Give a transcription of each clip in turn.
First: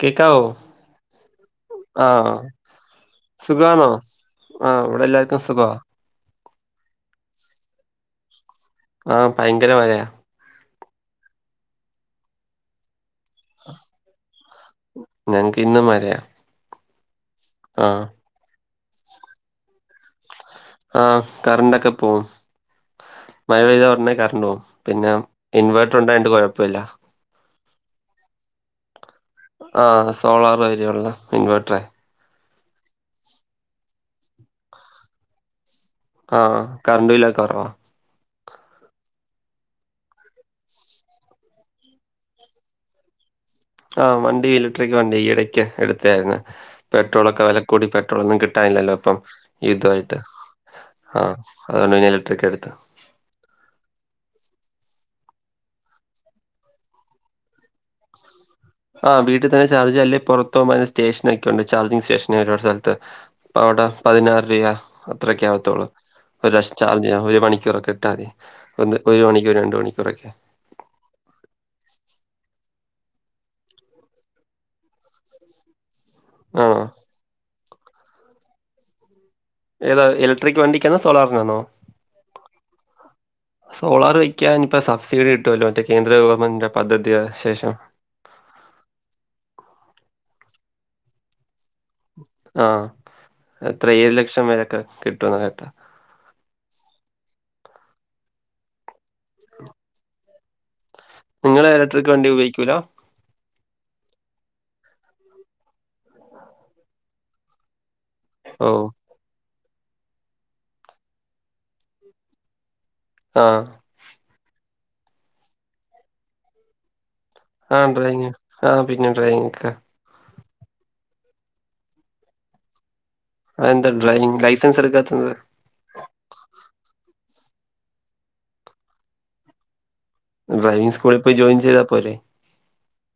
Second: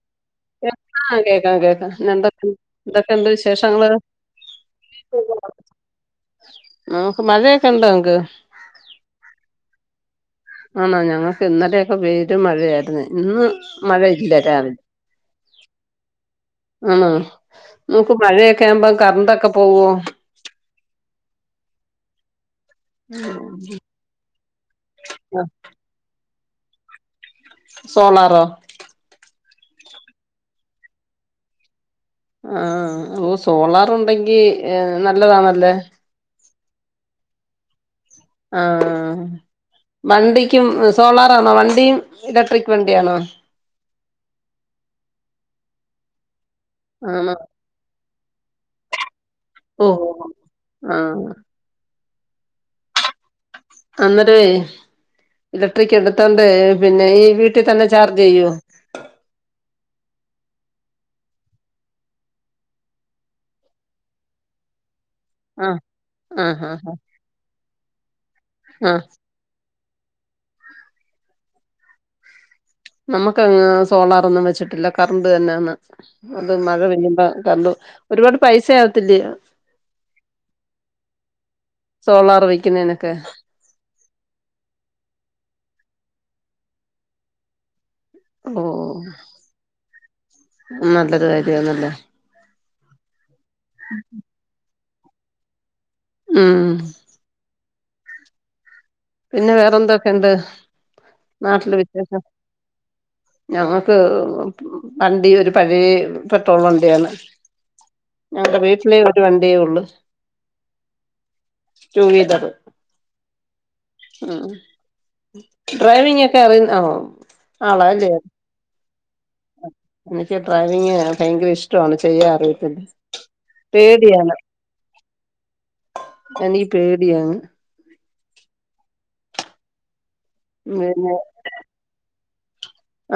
കേക്കാവോ കേ ആഹ് കേക്കാം കേക്കാം ആഹ് പിന്നെന്തൊക്കെ എന്തൊക്കെ ഉണ്ട് സുഖാണോ വിശേഷങ്ങളള് ആഹ് ഇവിടെ എല്ലർക്കും സുഖമാ അഹ് ഇപ്പ മഴയൊക്കെ ഉണ്ടോ നിങ്ങക്ക് ആഹ് ഭയ്ങ്കര മഴയാ ആന്നോ ഞങ്ങൾക്ക് ഇന്നലയൊക്കെ പെരു മഴയായിരുന്നു ഇന്ന് മഴയില്ല രാവിലെ ഞങ്ങക്ക് ഇന്നും മഴയാ ആണോ ആഹ് നിങ്ങക്ക് മഴയൊക്കെ ആവുമ്പ കറണ്ടക്കെ പോവോ ആഹ് കറണ്ടൊക്കേ പോവും മഴ പേയ്താ ഒടനെ കറണ്ട് പോവും പിന്നെ ആ, ഇൻവേർട്ടർ ഉണ്ടായോണ്ട് കോഴപ്പവില്ല സോളാറോ ആഹ് സോളാർ മാതിരിയുള്ള ഇൻവേർട്ടറെ ആഹ് ഓ സോളാർ ഉണ്ടെങ്കി നല്ലതാണല്ലേ ആഹ് കറണ്ട് ബില്ലൊക്കെ കൊറവാ ആഹ് വണ്ടിക്കും സോളാറാണോ വണ്ടിയും ഇലക്ട്രിക് വണ്ടിയാണോ ആഹ് വണ്ടിയും ഇലക്ട്രിക് വണ്ടി ഈയിടക്ക് എടുത്തായിരുന്നു ആണോ പെട്രോളൊക്കെ വെല കൂടി പെട്രോളൊന്നും കിട്ടാനില്ലല്ലോ അപ്പം ഓ ഓ, യുദ്ധമായിട്ട് ഓ. ആ ആഹ് അതൊണ്ട് പിന്നെ ഇലട്രിക്ക് എടുത്ത് അന്നേരവേ ഇലക്ട്രിക്ക് എടുത്തോണ്ട് പിന്നെ ഈ വീട്ടിൽ തന്നെ ചാർജ് ചെയ്യോ ആഹ് വീട്ടി തന്നെ ചാർജ് അല്ലേ പൊറത്ത് പോവുമ്പം സ്റ്റേഷൻ ഒക്കെ ഉണ്ട് ചാർജിങ് സ്റ്റേഷൻ ഒരുപാട് സ്ഥലത്ത് പ്പൊ അവ്ടെ പതിനാറ് രൂയ ആ അത്രയൊക്കാവത്തുള്ളൂ. ആ ഒരാർശ ആ ചാർജെയ്യ ഒരു മണിക്കൂറൊക്കെ ഇട്ടാതി. ഒന്ന് ആഹ് ഒരുമണിക്കൂർ രണ്ട് മണിക്കൂറൊക്കെ. നമ്മുക്ക് യ് സോളാറൊന്നും വെച്ചിട്ടില്ല കറണ്ട് തന്നാന്ന്. അത് ആണോ മഴ പെയ്യുമ്പോ കർണ്ട് ഒരുപാട് പൈസയാവത്തില്ലേ ഏതാ ഇലക്ട്രിക് വണ്ടിക്കാണോ സോളാറിനാണോ സോളാർ വെക്കുന്നതിനൊക്കെ സോളാർ വയ്ക്കാൻ ഇപ്പ സബ്സിഡി കിട്ടല്ലോ മറ്റേ കേന്ദ്ര ഗവൺമെന്റിന്റെ പദ്ധതി ശേഷം ഓഹ് നല്ലൊരു കാര്യാന്നല്ലേ ആഹ് എത്രേഴ് ലക്ഷം വരൊക്കെ കിട്ടുന്ന ഉംഉം പിന്നെ വേറെന്തൊക്കെണ്ട് നിങ്ങള് നാട്ടില് ഇലക്ട്രിക് വിശേഷം വണ്ടി ഉപയോഗിക്കൂല ഞങ്ങക്ക് വണ്ടി ഒരു പഴയേ പെട്രോൾ വണ്ടിയാണ് ഞങ്ങടെ ഓ വീട്ടിലേ ഒരു വണ്ടിയേ ഒള്ള്. ടൂ വിലറ്. ആഹ് ഉഹ്. ഡ്രൈവിങ്ങൊക്കെ അറിയുന്ന് ആണോ? ആഹ് ഡ്രൈയിങ്ങ് ആ പിന്നെ ഡ്രയിങ്ങ് ക്ക ഇൻക്ക് ഡ്രൈവിങ് ഭയങ്കര ഇഷ്ട്ടോണ് ചെയ്യാ അറിയത്തില അതെന്താ ഡ്രൈങ് ലൈസൻസെടുക്കാത്തത്? എനീ പേടിയാണ്. ഡ്രൈവിങ് പിന്നെ സ്കൂളിൽ പോയി ജോയിൻ ചെയ്താ പോരെ.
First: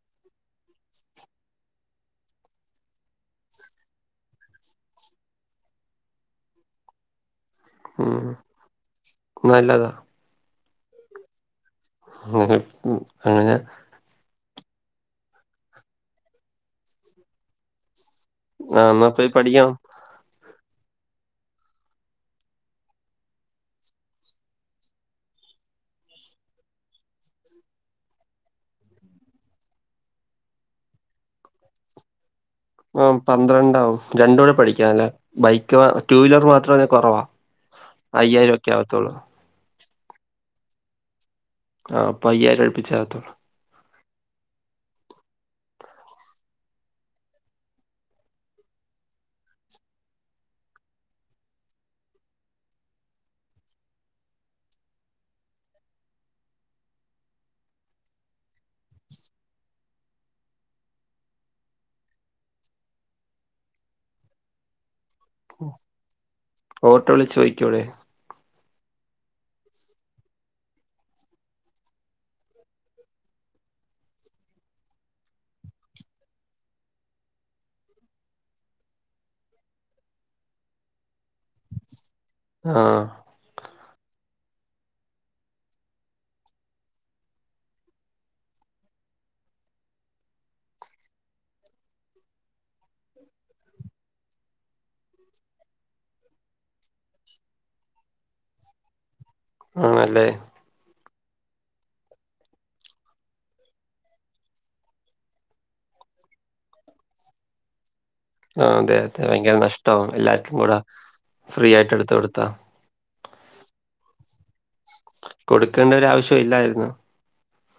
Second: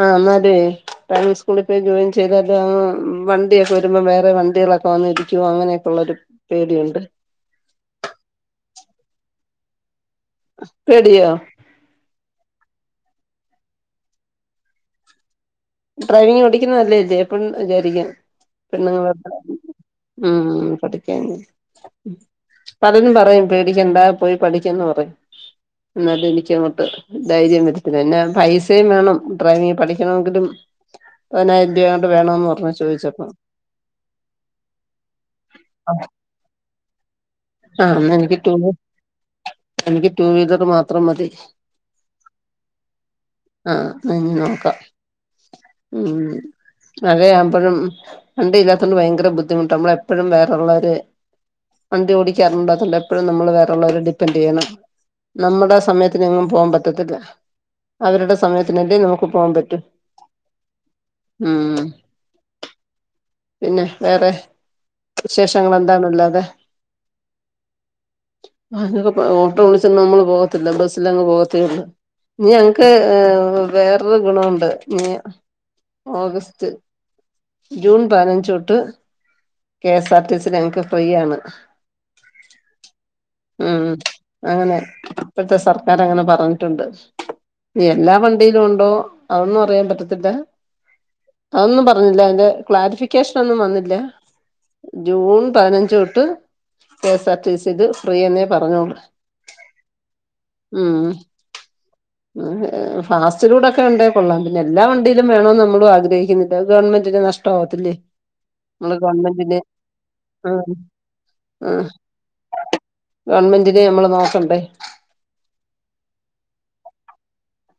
ആഹ് ഇന്നാലെയ് ഡ്രൈവിങ് സ്കൂളിൽ പോയി ജോയിൻ ചെയ്താല്. ആഹ് വണ്ടിയൊക്കെ വരുമ്പോ വേറെ വണ്ടീകളൊക്കെ വന്ന് ഇടിക്കുവോ അങ്ങനെയൊക്കെള്ളൊരു പേടി ഉണ്ട്. ഉം നല്ലതാ. പേടിയോ? ഇങ്ങനെ പൂ അങ്ങനെ ഡ്രൈവിങ് ഒടിക്കുന്നതല്ലേ ജേപ്പൻ വിചാരിക്കും. ആ എന്നാ പോയി പെണ്ണുങ്ങളെപ്പം. പഠിക്കണം ഉം പഠിക്കാന്. പലരും പറയും പേടിക്കണ്ടാ പോയി പഠിക്കെന്ന് പറയും. ഇന്നിട്ടു ഇനിക്കങ്ങോട്ട് ധൈര്യം വരത്തില്ല. ഇന്നെ പൈസയും വേണം ഡ്രൈവിങ് പഠിക്കണെങ്കിലും. പയ്നായിരം രൂപാണ്ട് വേണോന്ന് പറഞ്ഞു. ആഹ് ചോദിച്ചപ്പോ പന്ത്രണ്ടാവും. രണ്ടു കൂടെ പഠിക്കണല്ലേ ബൈക്ക് വ ടു വീലർ മാത്രാണേ കൊറവാ. ആഹ് ഇന്നെനിക്ക് റ്റൂ എനിക്ക് ടു വീലർ മാത്രം മതി. ആഹ് അപ്പ അയ്യായിര അഴിപ്പിച്ചാവത്തൊള്ളൂ. ആഹ് ആഹ് അയിനു നോക്കാ ഉം ഉഹ്. മഴ ആവുമ്പഴും വണ്ടല്ലാത്തോണ്ട് ഭയങ്കര ബുദ്ധിമുട്ട നമ്മളപ്പെഴും വേറൊള്ളര് വണ്ടി ഓടിക്കാറുണ്ടാത്തോണ്ട് എപ്പഴും നമ്മള് വേറള്ളോരെ ഡിപ്പെൻഡെയ്യണം. നമ്മടെ സമയത്തിനെങ്ങും പോവാൻ പറ്റത്തില്ല. അവരുടെ സമയത്തിനല്ലേ നമുക്ക് പോവാൻ പറ്റു ഉം. പിന്നെ വേറെ വിശേഷങ്ങൾ എന്താണ് ഇള്ളത്? ഓട്ടോ വിളിച്ച് ചോദിക്കൂടെ അനൊന്നും ഓട്ടോ വിളിച്ച് നമ്മള് പോവത്തില്ല. ബസ്സിലങ്ങ് പോവത്തേ ഒള്ളൂ. ഇഞ് ഞങ്ങക്ക് ഏഹ് വേറൊരു ഗുണവുണ്ട് ഇഞ്- ഓഗസ്റ്റ് ജൂൺ പയ്നഞ്ചൊട്ട് കെ എസ് ആർ ടി സില് ഞങ്ങക്ക് ഫ്രീ ആണ്. ആഹ് ഉം അങ്ങനെ ഇപ്പത്തെ സർക്കാറങ്ങനെ പറഞ്ഞിട്ടുണ്ട്. ഇ എല്ലാ വണ്ടിയിലുണ്ടോ അതൊന്നു അറിയാൻ പറ്റത്തില്ല. അതൊന്നും പറഞ്ഞില്ല അതിന്റെ ക്ലാരിഫിക്കേഷനൊന്നും വന്നില്ല ജൂൺ പതിനഞ്ച് തൊട്ട് കെ എസ് ആർ ടി സീല് ഫ്രീ എന്നേ പറഞ്ഞോള്ളൂ. ആണല്ലേ ഉം ഫാസ്റ്റ് ഫുഡൊക്കെ ഉണ്ടേ കൊള്ളാം. പിന്നെ എല്ലാ വണ്ടിയിലും വേണോന്ന് നമ്മളും ആഗ്രഹിക്കുന്നില്ല ഗവൺമെന്റന് നഷ് ട്ടോത്ത് ല്ല് ആ അതെ അതെ ഭയങ്കര നഷ്ടം എല്ലാർക്കും ഉം കൂടെ ഫ്രീ ആയിട്ട് എടുത്ത കൊടുത്താ ഗവൺമെന്റിനെ നമ്മള് നോക്കെണ്ടേ കൊടുക്കേണ്ട ഒര ആവശ്യം ഇല്ലായിരുന്നു.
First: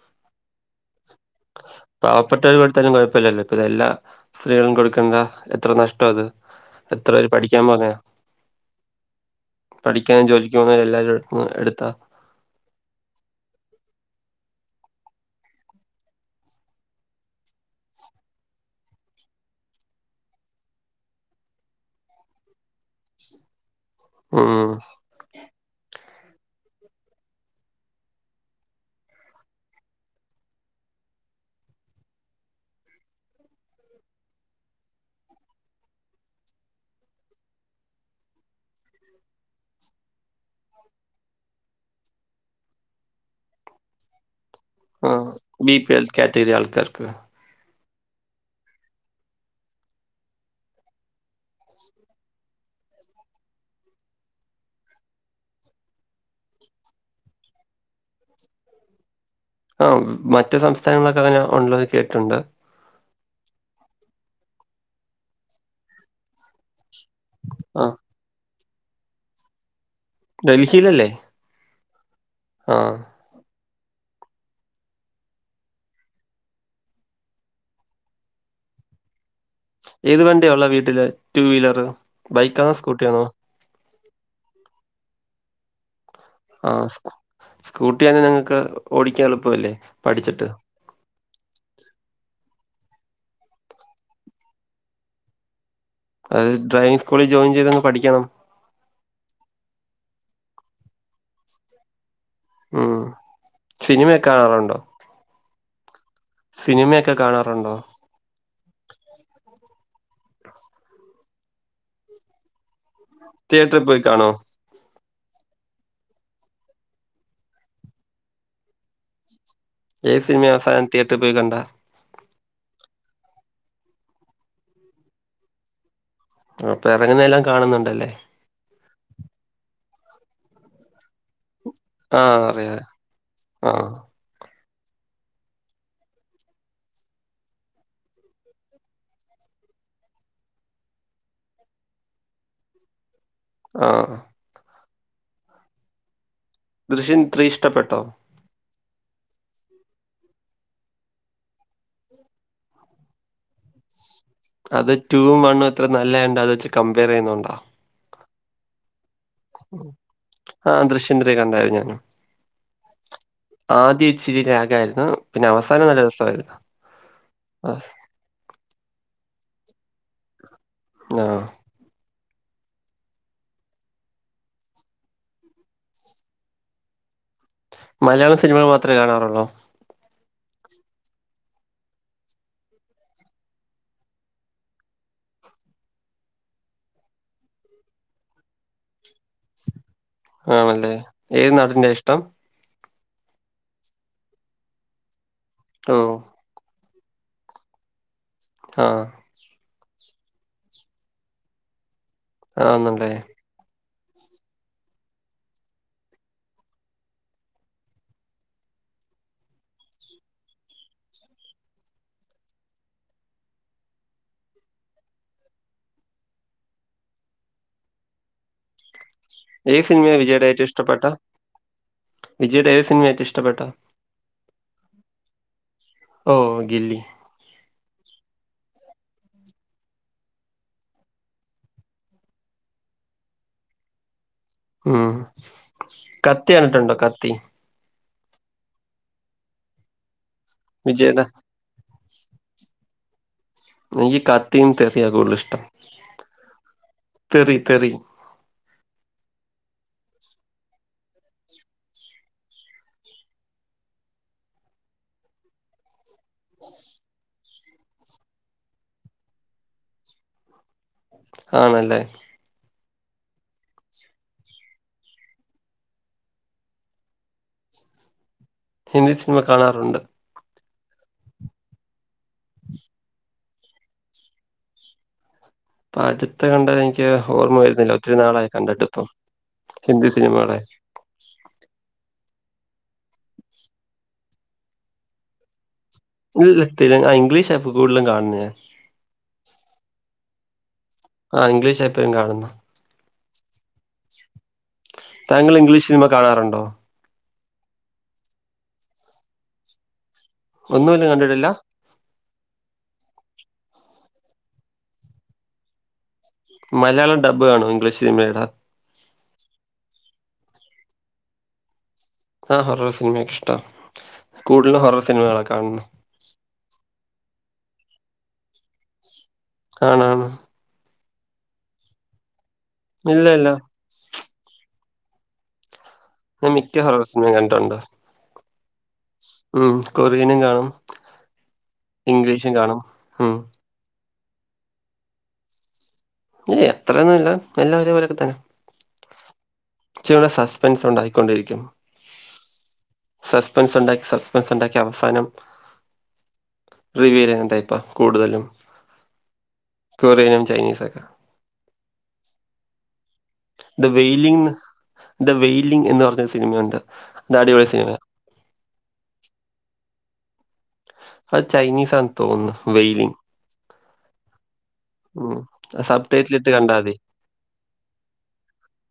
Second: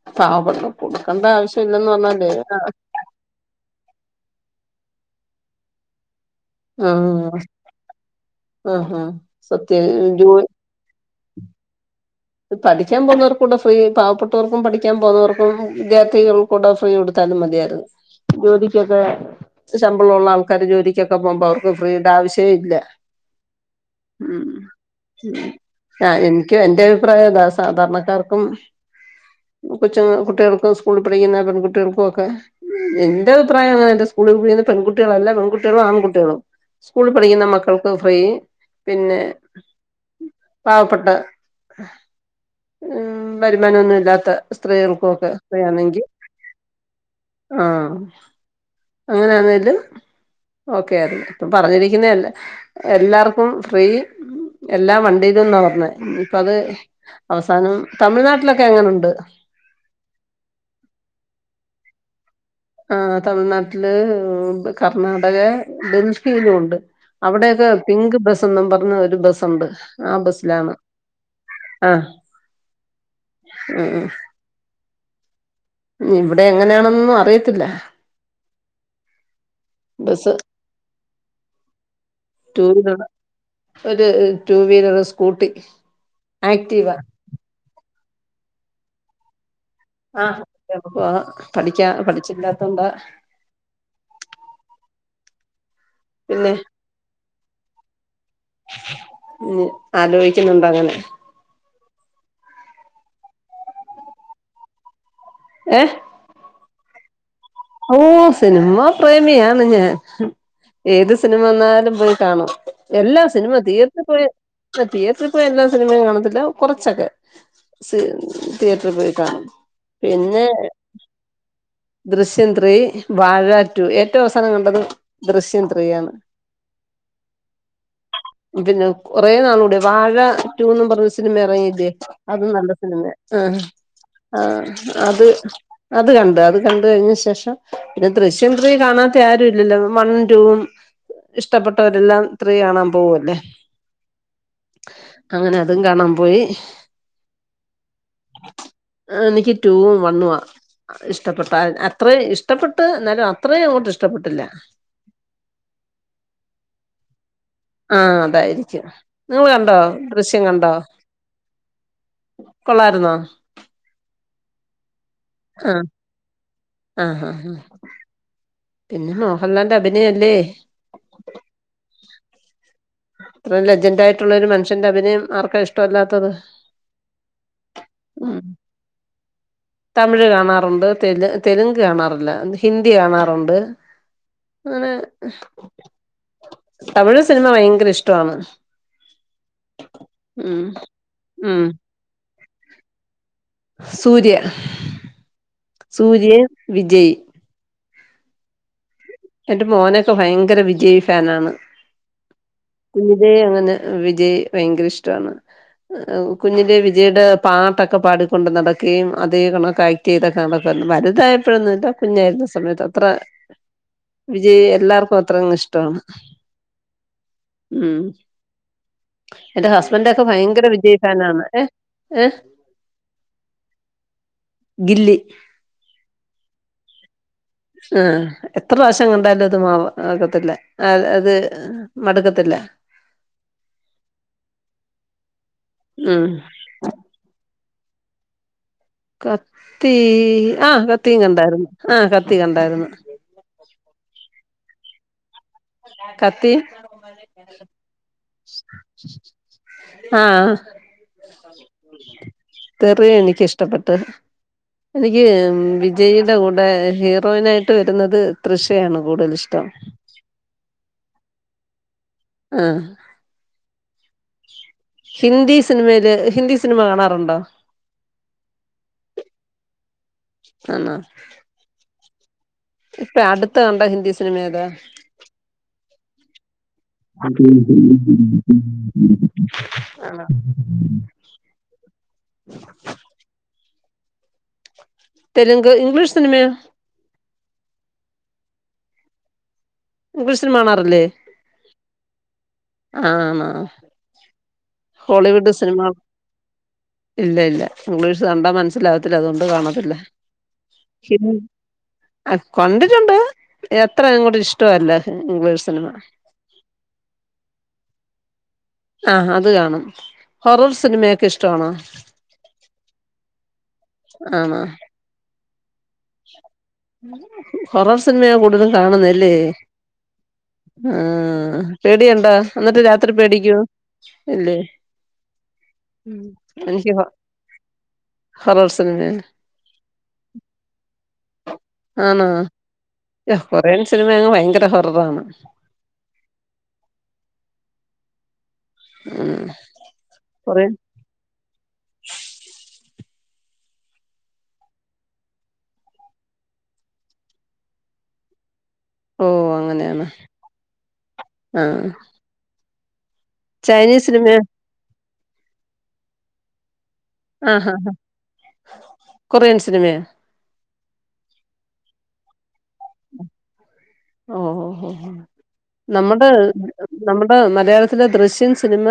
[unintelligible] കൊടുക്കേണ്ട ആവശ്യം ഇല്ലന്ന് പറഞ്ഞാലേ പാവപ്പെട്ടവർ കൊടുത്താലും കുഴപ്പമില്ലല്ലോ അപ്പ ഇതെല്ലാ സ്ത്രീകളും കൊടുക്കേണ്ട എത്ര നഷ്ട അത് എത്ര പേര് ആഹ് പഠിക്കാൻ പറയാ ആഹ് ആഹ് സത്യ പഠിക്കാനും ജൂ ജോലിക്ക് [unintelligible] എല്ല എടുത്താ പഠിക്കാൻ പോകുന്നവർക്ക് കൂടെ ഫ്രീ പാവപ്പെട്ടവർക്കും പഠിക്കാൻ പോകുന്നവർക്കും വിദ്യാർത്ഥികൾ [unintelligible] ഫ്രീ കൊടുത്താലും മതിയരുന്നു ജോലിക്കൊക്കെ ശമ്പളമുള്ള ആൾക്കാര് ജോലിക്കൊക്കെ പോകുമ്പോ അവർക്ക് ഫ്രീയുടെ ആവശ്യം ഇല്ല ഉ ഉം ആ എനിക്ക് എന്റെ അഭിപ്രായതാ സാധാരണക്കാർക്കും കൊച്ച കുട്ടികൾക്കും സ്കൂളിൽ പഠിക്കുന്ന പെൺകുട്ടികൾക്കും ഒക്കെ എന്റെ അഭിപ്രായം അങ്ങനല്ല സ്കൂളിൽ പഠിക്കുന്ന പെൺകുട്ടികളല്ല പെൺകുട്ടികളും ആൺകുട്ടികളും സ്കൂളിൽ പഠിക്കുന്ന മക്കൾക്ക് ഫ്രീ പിന്നെ പാവപ്പെട്ട ഉ വരുമാനഒന്നും ഇല്ലാത്ത സ്ത്രീകൾക്കെക്കെ ബി പി വെണെങ്കിൽ എൽ കാറ്റഗറി ആൾക്കാർക്ക് ആഹ അങ്ങനൊയാണെകിൽ ഓക്കെ ഇപ്പം പറഞ്ഞിരിക്കുന്ന അല്ല എല്ലാർക്കും ഫ്രീ എല്ലാ വണ്ടിയിലും എന്ന പറഞ്ഞേ അത് അവസാനം തമിഴ്നാട്ടിലൊക്കെ എങ്ങനുണ്ട് ആ മറ്റു സംസ്ഥാനങ്ങളിലൊക്കെ അങ്ങനെ ഉണ്ടല്ലോന്ന് കേട്ടിട്ടുണ്ട് ആ തമിഴ്നാട്ടില് കർണാടക ഡൽഹിയിലും ഉണ്ട് അവിടെ അത് ആ പിങ്ക് ബസ്സും പറഞ്ഞ ഒരു ബസ്സുണ്ട് ആ ബസ്സിലാണ് ഡൽഹിയിലല്ലേ? ആഹ് ആ ആ ആ ഇവിടെ എങ്ങനെയാണന്നും അറിയത്തില്ല ഏത് ബസ് വണ്ടിയ ഉള്ള വീട്ടില് ടു വീലർ ടു ബൈക്കാണോ വീലർ സ്കൂട്ടിയാണോ? ഒരു ടു വീലർ സ്കൂട്ടി ആ ആക്റ്റീവ സ്കൂട്ടി‌ക്കി നിങ്ങൾക്ക് ഓടിക്കാൻ എളുപ്പല്ലേ ആഹ് എളുപ്പമാ പഠിക്കാ പഠിച്ചില്ലാത്തോണ്ട് അത് പിന്നെ ഡ്രൈവിംഗ് സ്കൂളിൽ ജോയിൻ ചെയ്തന്ന് പഠിക്കണം ഉ ആലോചിക്കുന്നുണ്ട് അങ്ങനെ ഉം സിനിമയൊക്കെ കാണാറുണ്ടോ? ഏ സിനിമയൊക്കെ കാണാറുണ്ടോ? ഓ സിനിമ പ്രേമിയാണ് ഞാൻ ഏത് സിനിമന്നാലും പോയി കാണും. എല്ലാ സിനിമ തിയേറ്ററിൽ പോയി തിയേറ്ററിൽ പോയി എല്ലാ സിനിമയും കാണത്തില്ല കുറച്ചൊക്കെ സിൻ തിയേറ്ററിൽ പോയി കാണാം ഏത് സിനിമയാ അവസാനം തിയേറ്റർ പോയി കണ്ടാ ദൃശ്യം ത്രീ വാഴ ടു ഏറ്റവും അവസാനം കണ്ടത് ദൃശ്യം ത്രീയണ്. അപ്പം ഇറങ്ങുന്നതെല്ലാം കാണുന്നുണ്ടല്ലേ പിന്നെ കൊറെ നാൾ കൂടെ വാഴ റ്റുന്ന് പറഞ്ഞ സിനിമ ഇറങ്ങില്ലേ ആ അതും നല്ല അറിയാം. സിനിമ ആ. ആ അത് അത് കണ്ട് അത് കണ്ട് കഴിഞ്ഞ ശേഷം പിന്നെ ദൃശ്യം ത്രീ കാണാത്ത ആരും ഇല്ലല്ലോ വൺ ടു ഇഷ്ടപ്പെട്ടവരെല്ലാം ത്രീ കാണാൻ പോവല്ലേ ആഹ്. അങ്ങനതും കാണാൻ പോയി. ദൃശ്യം ത്രീ ഇഷ്ടപ്പെട്ടോ? എനിക്ക് റ്റൂവും വണ്ണുവാ ഇഷ്ടപ്പെട്ടേ അത്രേം ഇഷ്ടപ്പെട്ട് ന്നാലും അത്രേം അങ്ങോട്ട് ഇഷ്ടപ്പെട്ടില്ല. അത് ടുവും വണ്ണും അത്ര നല്ലായോണ്ട് അത് വെച്ച് കമ്പെയറെയ്യുന്നോണ്ടാ. ആഹ് അതായിരിക്കും. നിങ്ങള് കണ്ടോ ദൃശ്യം കണ്ടോ? ആ ദൃശ്യം ത്രീ കൊള്ളായിര്ന്നോ? ആദ്യ ഇച്ചിരി ലാഗായിര്ന്ന് പിന്നെ ആഹ് അവസാനം നല്ല രസവായിര്ന്ന്. ആഹ് ആഹ് പിന്നെ മോഹൻലാലിന്റെ അഭിനയല്ലേ ആഹ്. അത്രേം ലജൻ്റായിട്ട്ള്ളൊരു മനുഷ്യന്റെ അഭിനയം ആർക്കാ ഇഷ്ടവല്ലാത്തത്. മലയാളം സിനിമകൾ മാത്രമെ കാണാറുള്ളോ? തമിഴ് കാണാറുണ്ട് തെലു തെലുങ്ക് കാണാറില്ല, ഹിന്ദി കാണാറുണ്ട്. അങ്ങനെ തമിഴ് സിനിമ ഭയങ്കര ങ്കര ഇഷ്ടോവാണ്. ആണല്ലേ ഏത് നാടനെ ഇഷ്ടം? സൂര്യ, ഓ സൂര്യേം വിജയ്. ആഹ്. എന്റെ മോനൊക്കെ ഭയങ്കര വിജയി ഫേനാണ്, ആന്നല്ലേ. വിജയ് അങ്ങനെ വിജയ് ഭയങ്കര ഇഷ്ടവാണ്. കുഞ്ഞിലേ വിജയ്ടെ പാട്ടൊക്കെ പാടിക്കൊണ്ട് നടക്കേയും അതേ കണക്കാക്കി ചെയ്തൊക്കെ നടക്കുവാര്ന്ന് വലുതായപ്പോഴൊന്നുവില്ല കുഞ്ഞായിര്ന്ന സമയത്ത്, അത്ര വിജയേ എല്ലാർക്കും അത്രങ്ങ് ഇഷ്ടവാണ്. ഉം. എന്റെ ഏത് സിനിമയാ ഹസ്ബൻഡൊക്കെ ഭയങ്കര വിജയ് ഫാനാണ്, ഏഹ് വിജയ്ടെ ഏത് സിനിമയാ ഏറ്റൂം ഇഷ്ടപ്പെട്ടേ? ഗില്ലി. ഓഹ് ഗില്ലി. ആഹ് എത്രറാശ്യം കണ്ടാലും അത് മാ ആക്കത്തില്ല, ആഹ് അത് മട്ക്കത്തില്ല. ഉം ഉം കത്തി കണ്ട്ട്ട്ണ്ടോ, കത്തി? കത്തീ.. ആഹ് കത്തിയും വിജയുടെ. കണ്ടായ്ര്ന്ന്, ആഹ് കത്തി കണ്ടായ്ര്ന്ന്. എനിക്കി കത്തിയും തെറിയ കൂട്തലിഷ്ടം. കത്തിം? തെറി ആഹ്. തെറിയു എനിക്കിഷ്ടപ്പെട്ട്. എനിക്ക് വിജയിടെ കൂടെ ഹീറോയിനായിട്ട് വെരുന്നത് തൃഷയാണ് കൂട്തലിഷ്ടം. ആണല്ലേ. ആഹ്. ഹിന്ദി സിനിമയില്, ഹിന്ദി സിനിമ കാണാറൊണ്ടോ? ഹിന്ദി സിനിമ കാണാറുണ്ട്. ആന്നോ, ഇപ്പേ അടുത്ത് കണ്ട ഹിന്ദി സിനിമ ഏതാ? പ്പടുത്ത് കണ്ടേ ഇപ്പം ഹിന്ദി ആഹ്. സിനിമകളെ. [inaudible] തെലുങ്ക്, ഇംഗ്ലീഷ് [unintelligible] സിനിമയോ ആഹ് ഇംഗ്ലീഷാപ്പം കൂടുതലും കാണ്ന്നേ. ഇംഗ്ലീഷ് സിനിമ കാണാറില്ലേ? ആഹ് ഇംഗ്ലീഷെപ്പഴും കാണുന്നാ. ആന്നോ. ഹോളിവുഡ് താങ്കൾ സിനിമ ഇംഗ്ലീഷ് കാണാറുണ്ടോ ഇല്ല ഇല്ല. ഇംഗ്ലീഷ് കണ്ടാ മനസ്സിലാവത്തില്ല, അതുകൊണ്ട് കാണത്തില്ല. ഒന്നുഇല്ല കണ്ടിട്ടില്ല? അ കണ്ടിട്ടുണ്ട്, എത്ര അങ്ങോട്ടിഷ്ടവല്ല ഇംഗ്ലീഷ് സിനിമ മലയാളം ഡബ്ബ് കാണോ ഇംഗ്ലീഷ് സിനിമേടെ? ആഹ് അത് കാണും. ഹൊറർ സിനിമയൊക്കെ ഇഷ്ടമാണോ? ഹാ ഹൊറർ സിനിമയൊക്കെ ഇഷ്ടാ. ആണോ കൂടുതലും ഹൊറർ സിനിമകളാ കാണുന്നെ. ഹൊറർ സിനിമയാ കൂടുതൽ കാണുന്നെ അല്ലേ? ആണാണ്. ഊം. പേടിയുണ്ടോ എന്നിട്ട് രാത്രി ഇല്ല ഇല്ല പേടിയ്ക്കോ? ഇല്ലേ ഞാൻ മിക്ക എനിക്ക് ഹ ഹൊറർ സിനിമയും കണ്ടിട്ടുണ്ട് ഹൊറർ സിനിമയാ ഉം കൊറിയനും കാണും. ആണോ? ഇംഗ്ലീഷും കാണും ഉം കൊറിയൻ സിനിമയങ്ങ് ഭയങ്കര ഹൊററാണ്. ഇല്ല അത്രെന്നുല്ല, എല്ലം ഒരുപോലെയൊക്കെ തന്നെ. ഉം ച്ചൂടെ കൊറിയൻ സസ്പെൻസ് ഉണ്ടായിക്കൊണ്ടിരിക്കും. സസ്പെൻസ് ഉണ്ടാക്കി, സസ്പെൻസുണ്ടാക്കി അവസാനം റിവ്യൂലങ്ങൻത്ത ഇപ്പ കൂടുതലും ഓഹ് അങ്ങനെയാണ് കൊറിയനും ചൈനീസൊക്കെ ആഹ്. ദ ചൈനീസ് സിനിമയോ വെയിലിങ് ന്ന്, ദ വെയിലിങ് എന്ന് പറഞ്ഞൊരു സിനിമയുണ്ട്. അത് ആഹ് അടിപൊളി ഹാ ഹ, സിനിമയാ. കൊറിയൻ സിനിമയൊ? അത് ചൈനീസാന്ന് തോന്ന്ന്ന്, വെയിലിങ്. ഓഹ് ഓ ഓ ഉം, അത് സബ്ടൈറ്റിലിട്ട് കണ്ടാതി. നമ്മുടെ മലയാളത്തിലെ ദൃശ്യൻ സിനിമ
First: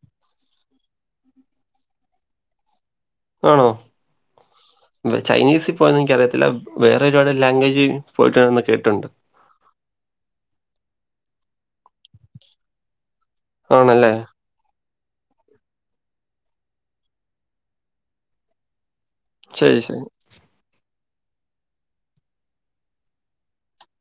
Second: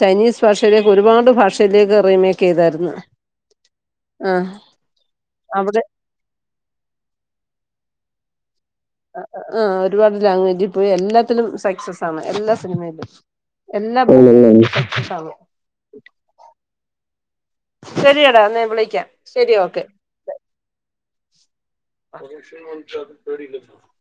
ചൈനീസ് ഭാഷയിലേക്ക് ഒരുപാട് ഭാഷയിലേക്ക് റീമേക്കെയ്തായിര്ന്ന്. ചെയ്തായിരുന്നു ആണോ? ആഹ് വെ അവിടെ ചൈനീസിപ്പയൊന്നും എനിക്കറിയത്തില്ല വേറെ ഒരുപാട് ലാംഗ്വേജ് പോയിട്ടുണ്ടെന്ന് കേട്ട്ട്ടുണ്ട്. ആഹ് ഒരുപാട് ലാങേജിപ്പോയി എല്ലാത്തിലും സക്സസ് സാണ് എല്ലാ സിനിമയിലും. എല്ലാ ആണല്ലേ? സക്സസാണ്. ശരിയെടാ എന്നാ ഞാൻ വിളിയ്ക്കാം. ശരി ഓക്കെ. [unintelligible]